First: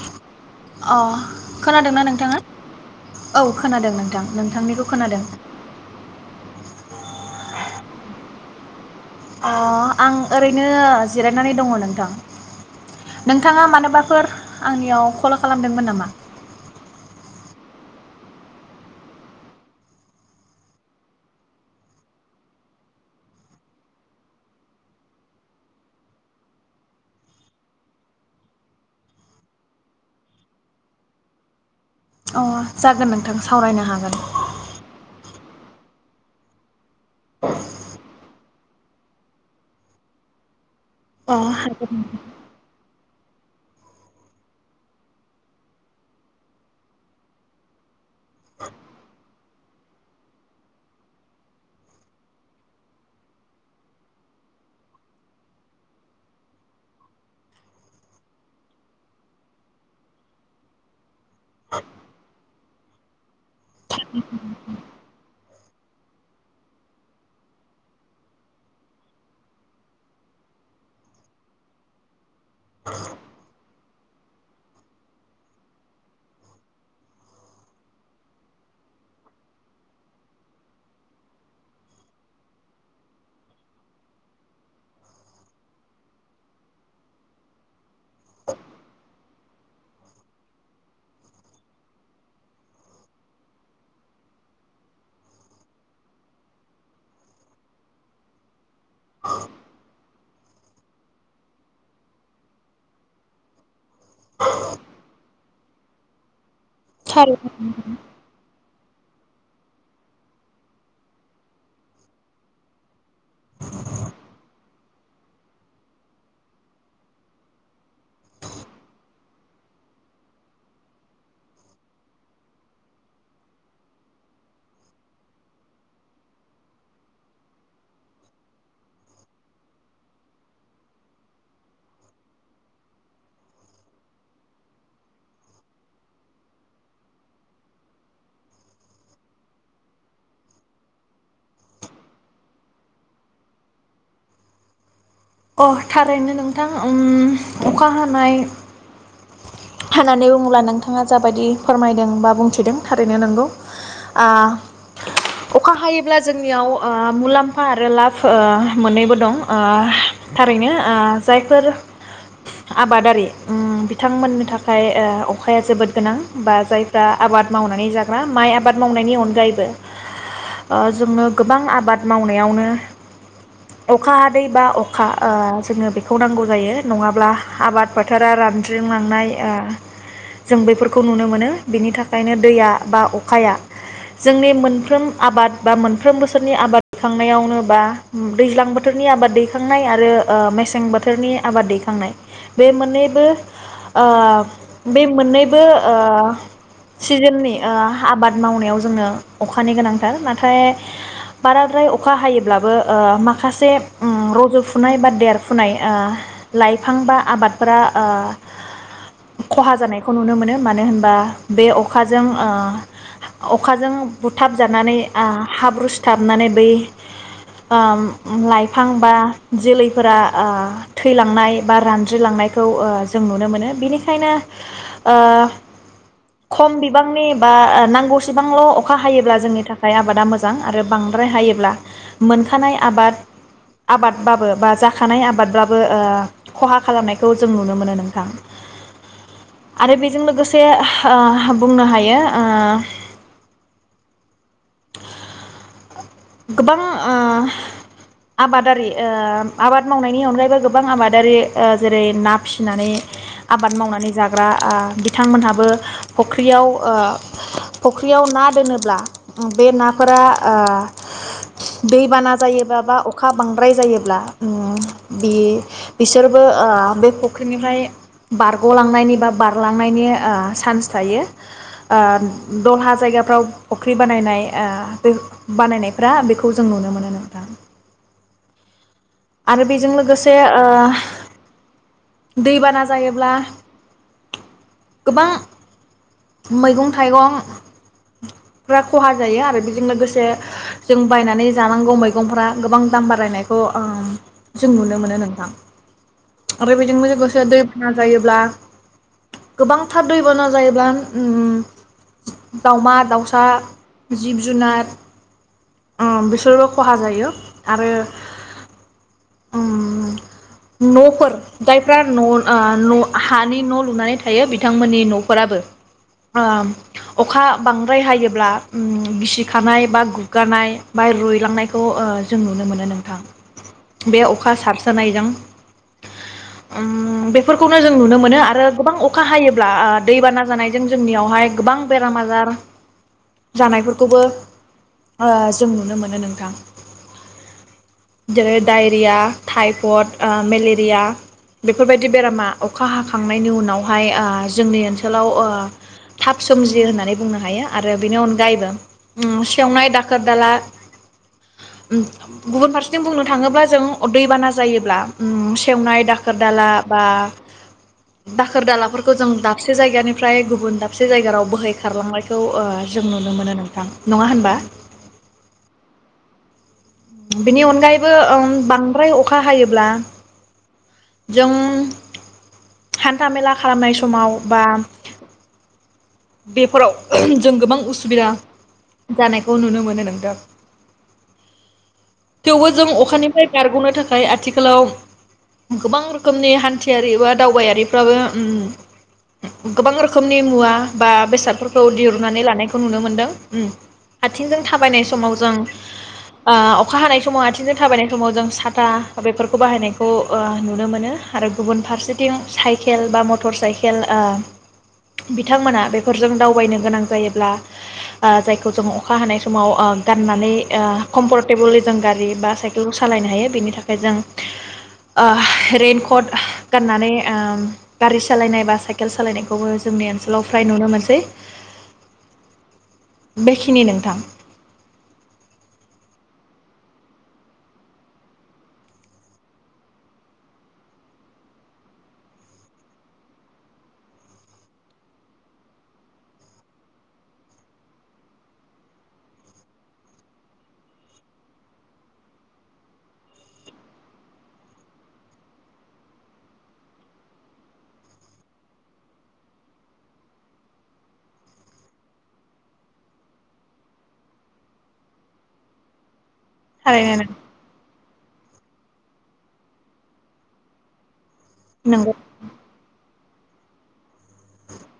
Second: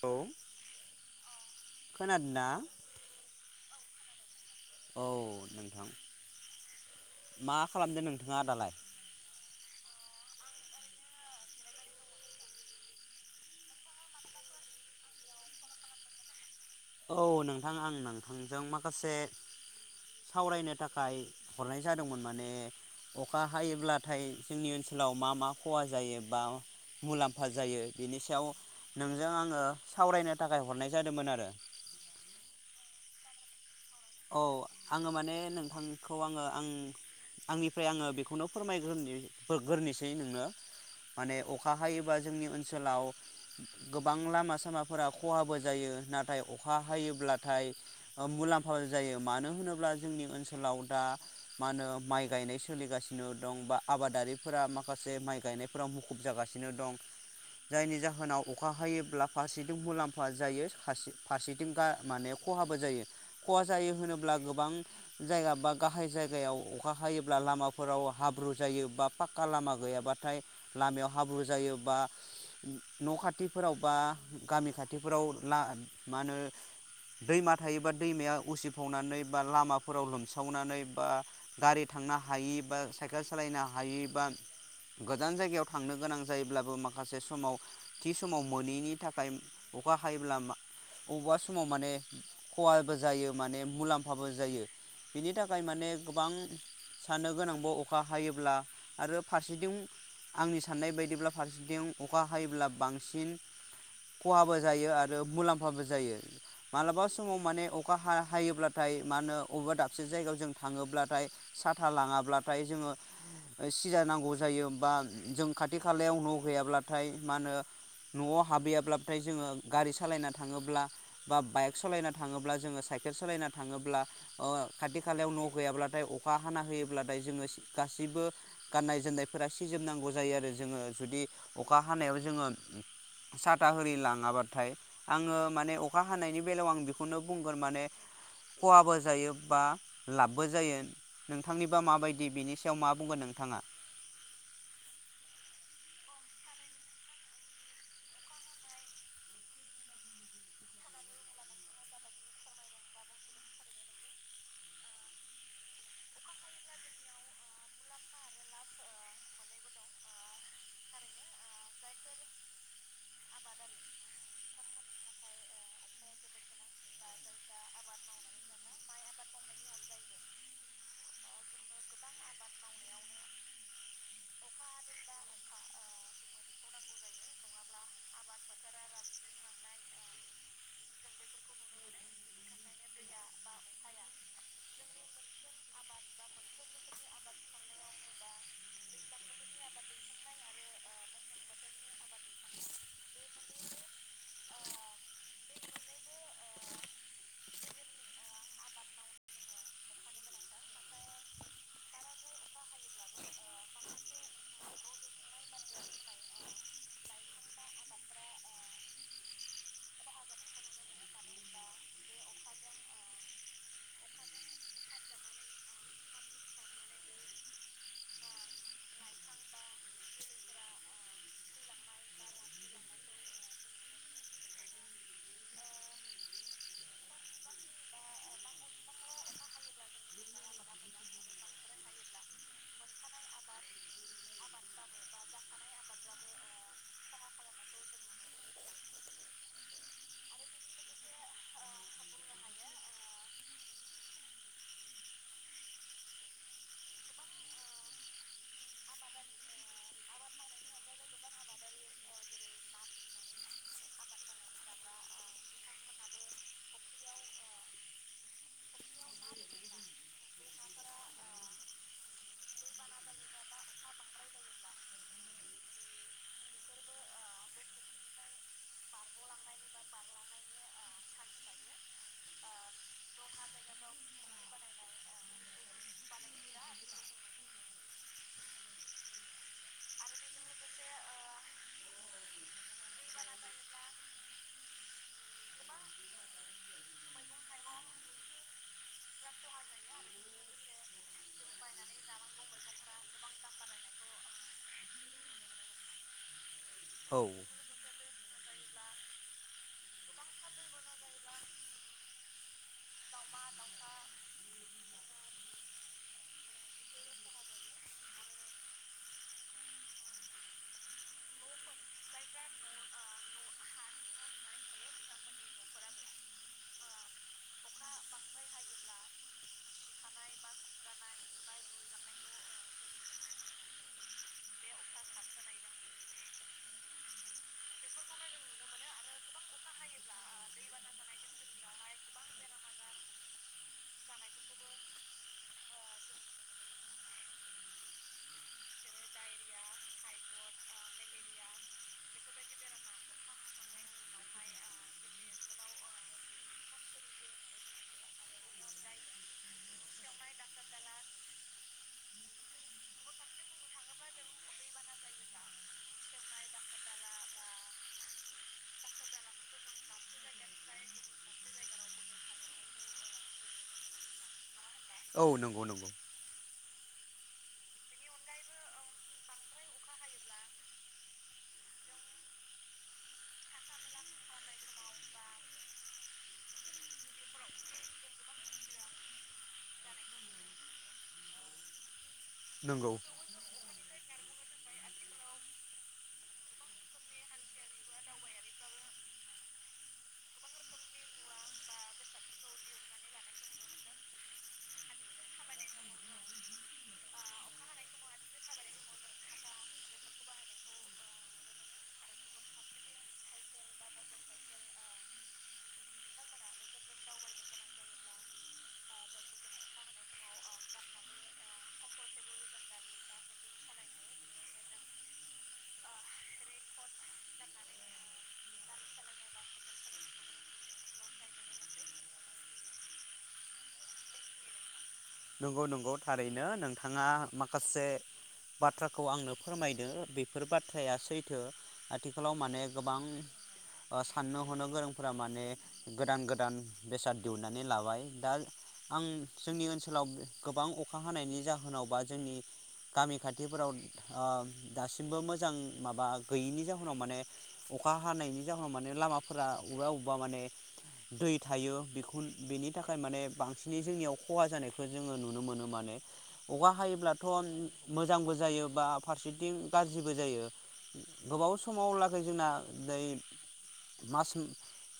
औ अ खोनादोंना नोंथाङा औ। खोनादों नोंथां। नोंथांनिखौ औ खोनादों। नोंथां मा खालामदो नोंथाङा दालाय? अ आं ओरैनो जिरायनानै दङ नोंथां नोंथाङा मानोबाफोर आंनियाव कल खालामदोंमोन नामा। औ नोंथां आं नोंथांजों माखासे सावरायनो थाखाय हरनाय जादोंमोन माने अखा हायोब्लाथाय जोंनि ओनसोलाव मा मा खहा जायो बा मुलाम्फा जायो बेनि सायाव नोंजों आङो सावरायनो थाखाय हरनाय जादोंमोन आरो। अ जागोन नोंथां सावरायनो हागोन। औ आङो माने नों। नोंथांखौ आङो आं। आंनिफ्राय आङो बेखौ। खौनो फोरमायग्रोनिसै नोंनो। अ माने अखा हागोन हायोबा जोंनि ओनसोलाव। गोबां लामा सामाफोरा खहाबो जायो नाथाय अखा हायोब्लाथाय मुलाम [unintelligible] जायो मानो मानो होनोब्ला जोंनि ओनसोलाव दा मा होनो माय गायनाय सोलिगासिनो दं बा आबादारिफोरा माखासे माय गायनायफोराव मुखुब जागासिनो दं जायनि जाहोनाव अखा हायोब्ला फारसेथिं मुलाम्फा जायो फारसेथिं माने खहाबो जायो। खहा जायो होनोब्ला गोबां जायगा बा गाहाय जायगायाव अखा हायोब्ला लामाफोराव हाब्रु जायो बा पाक्का लामा गैयाबाथाय लामायाव हाब्रु जायो बा। न'खाथिफोराव। बा गामि खाथिफोराव ना मा होनो दैमा थायोबा। दैमाया उसिफावनानै बा लामाफोराव लोमसावनानै बा गारि थांनो हायि बा साइकेल सालायनो हायि बा गोजान जायगायाव थांनो गोनां जायोब्लाबो माखासे समाव। थि समाव मोनिनि थाखाय। टायम अखा हायोब्ला मा अबा समाव माने। खहाबो जायो माने मुलाम्फाबो जायो बिनि थाखाय माने गोबां साननो गोनांबो अखा हायोब्ला। आरो फारसेथिं। आंनि साननाय बायदिब्ला फारसेथिं अखा हायोब्ला बांसिन खहाबो जायो आरो मुलाम खहाबो जायो मा समाव थारैनो माने अखा हा हायोब्ला ओमफाय मा होनो अबेबा दाबसे जायगायाव जों थाङोब्लाथाय साथा लाङाब्लाथाय जोङो सिजा नांगौ जायो बा जों खाथि खालायाव न'गैयाब्लाथाय मा होनो न'आव हाबहैयाब्लाथाय जोङो गारि सालायना थाङोब्ला बा बाइक सलायना थाङोब्ला जोङो साइखेल सालायना थाङोब्ला ओ खाथि खालायाव नं गैयाब्लाथाय अखा हाना होयोब्लाथाय जोङो सि गासिबो गाननाय जोमनायफोरा सिजोब नांगौ जायो आरो जोङो जुदि अखा हानायाव जों साथा होरि लाङाबाथाय आङो माने अखा हानायनि बेयाव आं बेखौनो बुंगोन माने खहाबो जायो बा लाबबो जायो नोंथांनिबा माबायदि बेनि सायाव मा बुंगोन नोंथाङा? अ थारैनो नोंथां अम अखा हानाय होननानै बुङोब्ला नोंथाङा जाबायदि फोरमायदों बा बुंथिदों थारैनो नोंगौ‌ आ अखा हायोब्ला जोंनियाव ओ मुलाम्फा आरो लाब ओ मोननैबो दं ओ थारैनो ओ जायफोर आबादारि अम बिथांमोननि थाखाय ओ अखाया जोबोद गोनां बा जायफ्रा आबाद मावनानै जाग्रा माइ आबाद मावनायनि अनगायैबो ओ जोंनो गोबां आबाद मावनायावनो अखा हादै बा अख अखा ओ जोङो बेखौ नांगौ जायो नङाब्ला आबाद फोथारा रानज्रिंलांनाय ओ जों बैफोरखौ नुनो मोनो बिनि थाखायनो दैया बा अखाया जोंनि मोनफ्रोम आबाद बा मोनफ्रोम बोसोरनि आबाद दैखांनायावनो बा अम दैज्लां बोथोरनि आबाद दै खांनाय आरो ओ मेसें बोथोरनि आबाद दैखांनाय बे मोननैबो ओ बे मोननैबो ओ सिजोननि ओ आबाद मावनायाव जोंनो अखानि गोनांथार नाथाय बाराद्राय अखा हायोब्लाबो ओ माखासे अम र जुफुनाय बा देरफुनाय ओ लाइफां बा आबादफोरा ओ खहा जानायखौ नुनो मोनो मानो होनबा बे अखाजों ओ अखाजों बुथाब जानानै आ हाब्रु सिथाबनानै बै ओ लाइफां बा जोलैफोरा ओ थैलांनाय बा रानज्रिलांनायखौ ओ जों नुनो मोनो बिनिखायनो ओ खम बिबांनि बा ओ नांगौसेबांल अखा हायोब्ला जोंनि थाखाय आबादा मोजां आरो बांद्राय हायोब्ला मोनखानाय आबाद-आबाद बाबो बा जाखानाय आबादब्लाबो ओ खहा खालामनायखौ जों नुनो मोनो नोंथां आरो बेजों लोगोसे ओ बुंनो हायो ओ [inaudible] गोबां ओ आबादारि ओ आबाद मावनायनि अनगायैबो गोबां आबादारि ओ जेरै ना फिसिनानै आबाद मावनानै जाग्रा ओ बिथांमोनहाबो फख्रियाव ओ फख्रियाव ना दोनोब्ला बे नाफोरा ओ दै बाना जायो बा-बा अखा बांद्राय जायोब्ला अम बि बिसोरबो ओ बे फख्रिनिफ्राय बारगलांनायनि बा बारलांनायनि ओ सान्स थायो ओ दहा जायगाफ्राव फख्रि बानायनाय ओ बे बानायनाय फ्रा बेखौ जों नुनो मोनो नोंथां। आरो बेजों लोगोसे ओ दैबाना जायोब्ला गोबां मैगं थाइगंफ्रा खहा जायो आरो बेजों लोगोसे जों बायनानै जानांगौ मैगंफ्रा गोबां दाम बारायनायखौ ओ जों नुनो मोनो नोंथां। ओरैबायदि मो औ लोगोसे दै जायोब्ला गोबांथार दैबाना जायोब्ला अम दावमा दावसा जिब जुनार ओ बिसोरबो खहा जायो आरो अम न'फोर जायफ्रा न ओ न हानि न'लुनानै थायो बिथांमोननि न'फोराबो ओ अखा बांद्राय हायोब्ला अम गिसिखानाय बा गुग्गानाय बा रुयलांनायखौ ओ जों नुनो मोनो नोंथां बे अखा सारस्रोनाय जों अम बेफोरखौनो जों नुनो मोनो आरो गोबां अखा हायोब्ला ओ दैबाना जानाय जों जोंनियावहाय गोबां बेराम आजार जानायफोरखौबो ओ जों नुनो मोनो नोंथां जेरै दायरिया थाइफड ओ मेलेरिया बेफोरबायदि बेरामा अखा हाखांनायनि उनावहाय ओ जोंनि ओनसोलाव ओ थाब सोमजियो होननानै बुंनो हायो आरो बेनि अनगायैबो अम सेवनाय दाखोर दाला गुबुन अम फारसेथिं बुंनो थाङोब्ला जों दैबाना जायोब्ला अम सेवनाय दाखोर दाला बा दाखोर दालाफोरखौ जों दाबसे जायगानिफ्राय गुब गुबुन दाबसे जायगाव राव बोहै खारलांनायखौ ओ जों नुनो मोनो नोंथां नङा होनबा? औ नंगौ-नंगौ बिनि अनगायैबो ओ बांद्राय अखा हायोब्ला जों हान्था मेला खालामनाय समाव बा बेफोराव जों गोबां उसुबिदा जानायखौ नुनो मोनो नोंथां थेवबो जों नंगौ अखानिफ्राय बारगनो थाखाय आथिखालाव गोबां रोखोमनि हान्थियारि बा दावबायारिफ्राबो अम गोबां रोखोमनि मुवा बा बेसादफोरखौ दिरुननानै लानायखौ नुनो मोनदों अम आथिंजों थाबायनाय समाव जों ओ अखा हानाय समाव आथिंजों थाबायनाय समाव जों साथा बेफोरखौ बाहायनायखौ ओ नुनो मोनो आरो गुबुन फारसेथिं साइकेल बा मटर साइकेल ओ ब बिथांमोना बेफोरजों दावबायनो गोनां जायोब्ला जायखौ जों अखा हानाय समाव गाननानै कम्फर्ट टेबललि जों गारि बा साइकेलखौ सालायनो हायो बेनि थाखाय ओ जों ओ रइनकट गाननानै ओ गारि सालायनाय बा साइकेल सालायनायखौबो जोंनि ओनसोलाव फ्राय नुनो मोनसै बेखिनि नोंथां नंगौ नंगौ थारैनो नोंथाङा माखासे बाथ्राखौ आंनो फोरमायदों बेफोर बाथ्राया सैथो आथिखालाव माने गोबां ओ साननो हनो गोरोंफोरा माने गोदान गोदान बेसाद दिहुनन्नानै लाबाय दा आं जोंनि ओनसो ओनसोलाव गोबां अखा हानायनि जाहोनाव बा जोंनि गामि खाथिफोराव ओ दासिमबो मोजां माबा गैयिनि जाहोनाव माने अखा हानायनि जाहोनाव माने लामाफोरा बबेबा बबेबा माने दै थायो बेखौ बेनि थाखाय माने बांसिनै जोंनियाव खहा जानायखौ बेखौ जोङो नुनो मोनो माने अखा हायोब्लाथ थारैनो मोज मोजांबो जायो बा फारसेथिं गाज्रिबो जायो गोबाव समाव नोंगौ लागै जोंना दैै मास मो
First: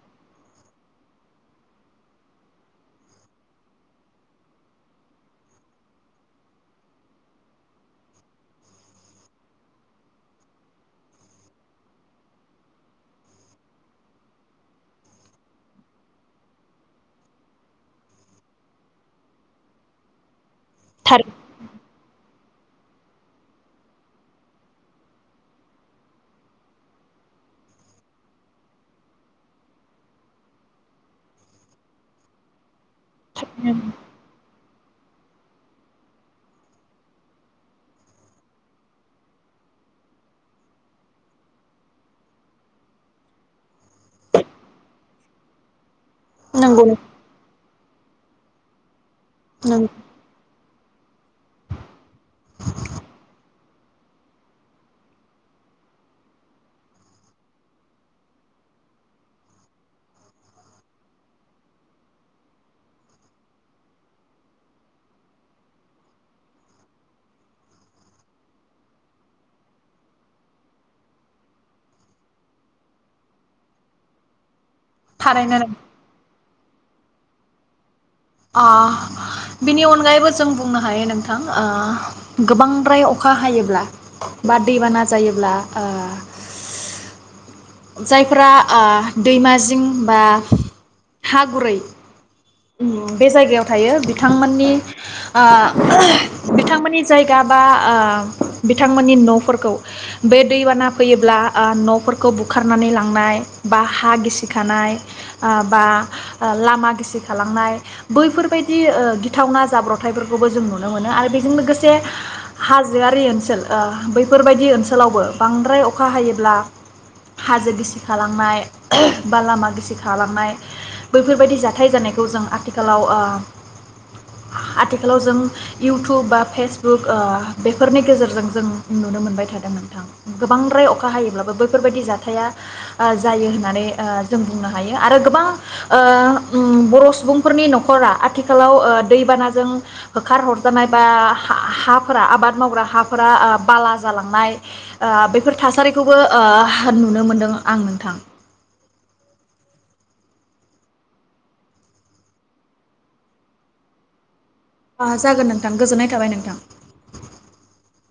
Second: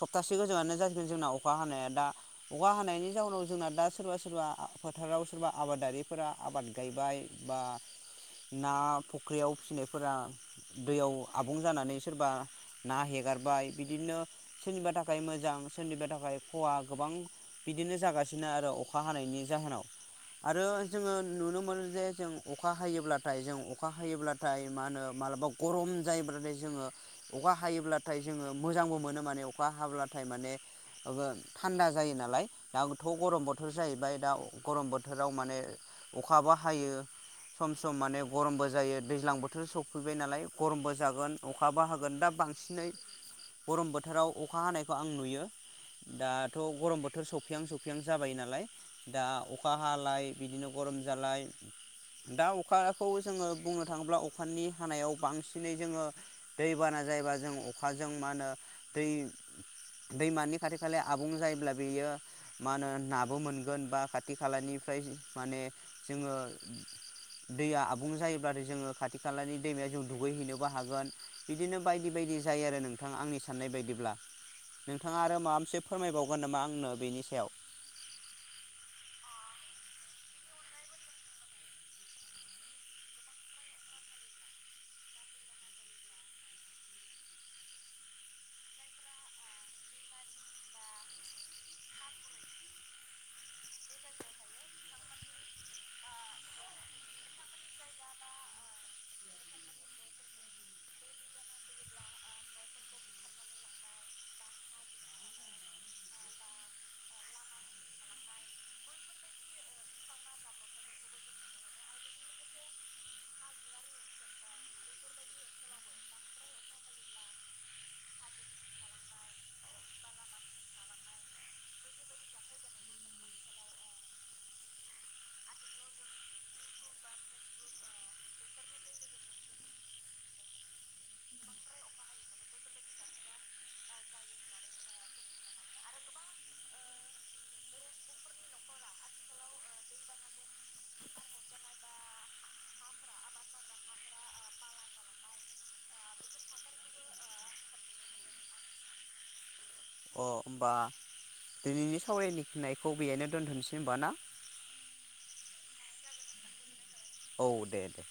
सप्ता एसे गोजाङानो जासिगोन जोंना अखा हानाया दा अखा हानायनि जाउनाव जोंना दा सोरबा सोरबा फोथाराव सोरबा आबादारिफोरा आबाद गायबाय बा ना फख्रियाव फिनायफोरा दैयाव आबुं जानानै सोरबा ना हेगारबाय बिदिनो सोरनिबा थाखाय मोजां सोरनिबा थाखाय खवा गोबां बिदिनो जागासिनो आरो अखा हानायनि जाहोनाव आरो जोङो नुनो मोनो जे जों अखा हायोब्लाथाय जों अखा हायोब्लाथाय मा होनो मालाबा गरम जायोब्लाथाय जोङो अखा हायोब्लाथाय जोङो मोजांबो मोनो माने अखा हाब्लाथाय माने ओ थान्दा जायो नालाय दा थ गरम बोथोर थारैनो जाहैबाय गरम बोथोराव माने अखाबो हायो सम सम माने गरमबो जायो दैज्लां बोथोर सफैबाय नालाय गरमबो जागोन अखाबो हागोन दा बांसिनै गरम बोथोराव अखा हानायखौ आं नुयो दाथ नंगौ गरम बोथोर सफैहां सौफैहां दैज्लां जाबाय नालाय दा अखा नंगौ हालाय बिदिनो गरम जालाय दा अखाखौ जोङो बुंनो थाङोब्ला अखानि हानायाव बांसिनै जोङो दैबाना जायोबा जों अखाजों मा होनो दै दैमानि खाथि खालाया आबुं जायोब्ला बेयो मा होनो नाबो मोन गोन बा खाथि खालानिफ्राय माने जोङो दैया आबुं जायोब्लाथाय जोङो खाथि खालानि दैमायाव जों दुगैहैनोबो हागोन बिदिनो बायदि बायदि जायो आरो नोंथां आंनि साननाय बायदिब्ला। नोंथाङा आरो माबा थारैनो मोनसे फोरमायबावगोन नामा आं बुनो बेनि सायाव ओ बिनि अनगायैबो जों बुंनो हायो नोंथां ओ गोबांद्राय अखा हायोब्ला बा दैबाना जायोब्ला ओ जायफोरा ओ दैमाजिं बा हागुरै उम बे जायगायाव थायो बिथांमोननि ओ बिथांमोननि जायगा बा ओ बिथांमोननि नफोरखौ बे दैबाना फैयोब्ला ओ नफोरखौ बु हुखारनानै लांनाय बा हा गिसिखानाय ओ बा लामा गिसिखालांनाय बैफोरबायदि गिथावना जाब्रबथायाइफोरखौबो जों नुनो मोनो आरो बेजों लोगोसे हाजोआरि ओनसोल ओ बैफोरबायदि ओनसोलावबो बांद्राय अखा हायोब्ला हाजो गिसिखालांनाय बा लामा गिसिखालांनाय बैफोरबायदि जाथाय जानायखौ जों आथिखालाव ओ आथिखालाव जों इउटुब बा फेसबुक ओ बेफोरनि गेजेरजों जों नुनो मोनबाय थादों नोंथां गोबांद्राय अखा हायोब्लाबो बैफोरबायदि जा थाया जायो ओ होननानै ओ जों बुंनो हायो आरो गोबां ओ बर‌ सुबुंफोरनि नखरा आथिखालाव ओ दैबानाजों होखार हरजानाय बा हाफोरा आबाद मावग्रा हाफोरा ओ बाला जालांनाय ओ बेफोर थासारिखौबो ओ थार नुनो मोन्दों आं नोंथां। अ होमबा दिनैनि सावरायनिनायखौ बेहायनो दोन्थनोसै हबा ना ओ जागोन नोंथां गोजोननाय थाबाय नोंथां। औ दे दे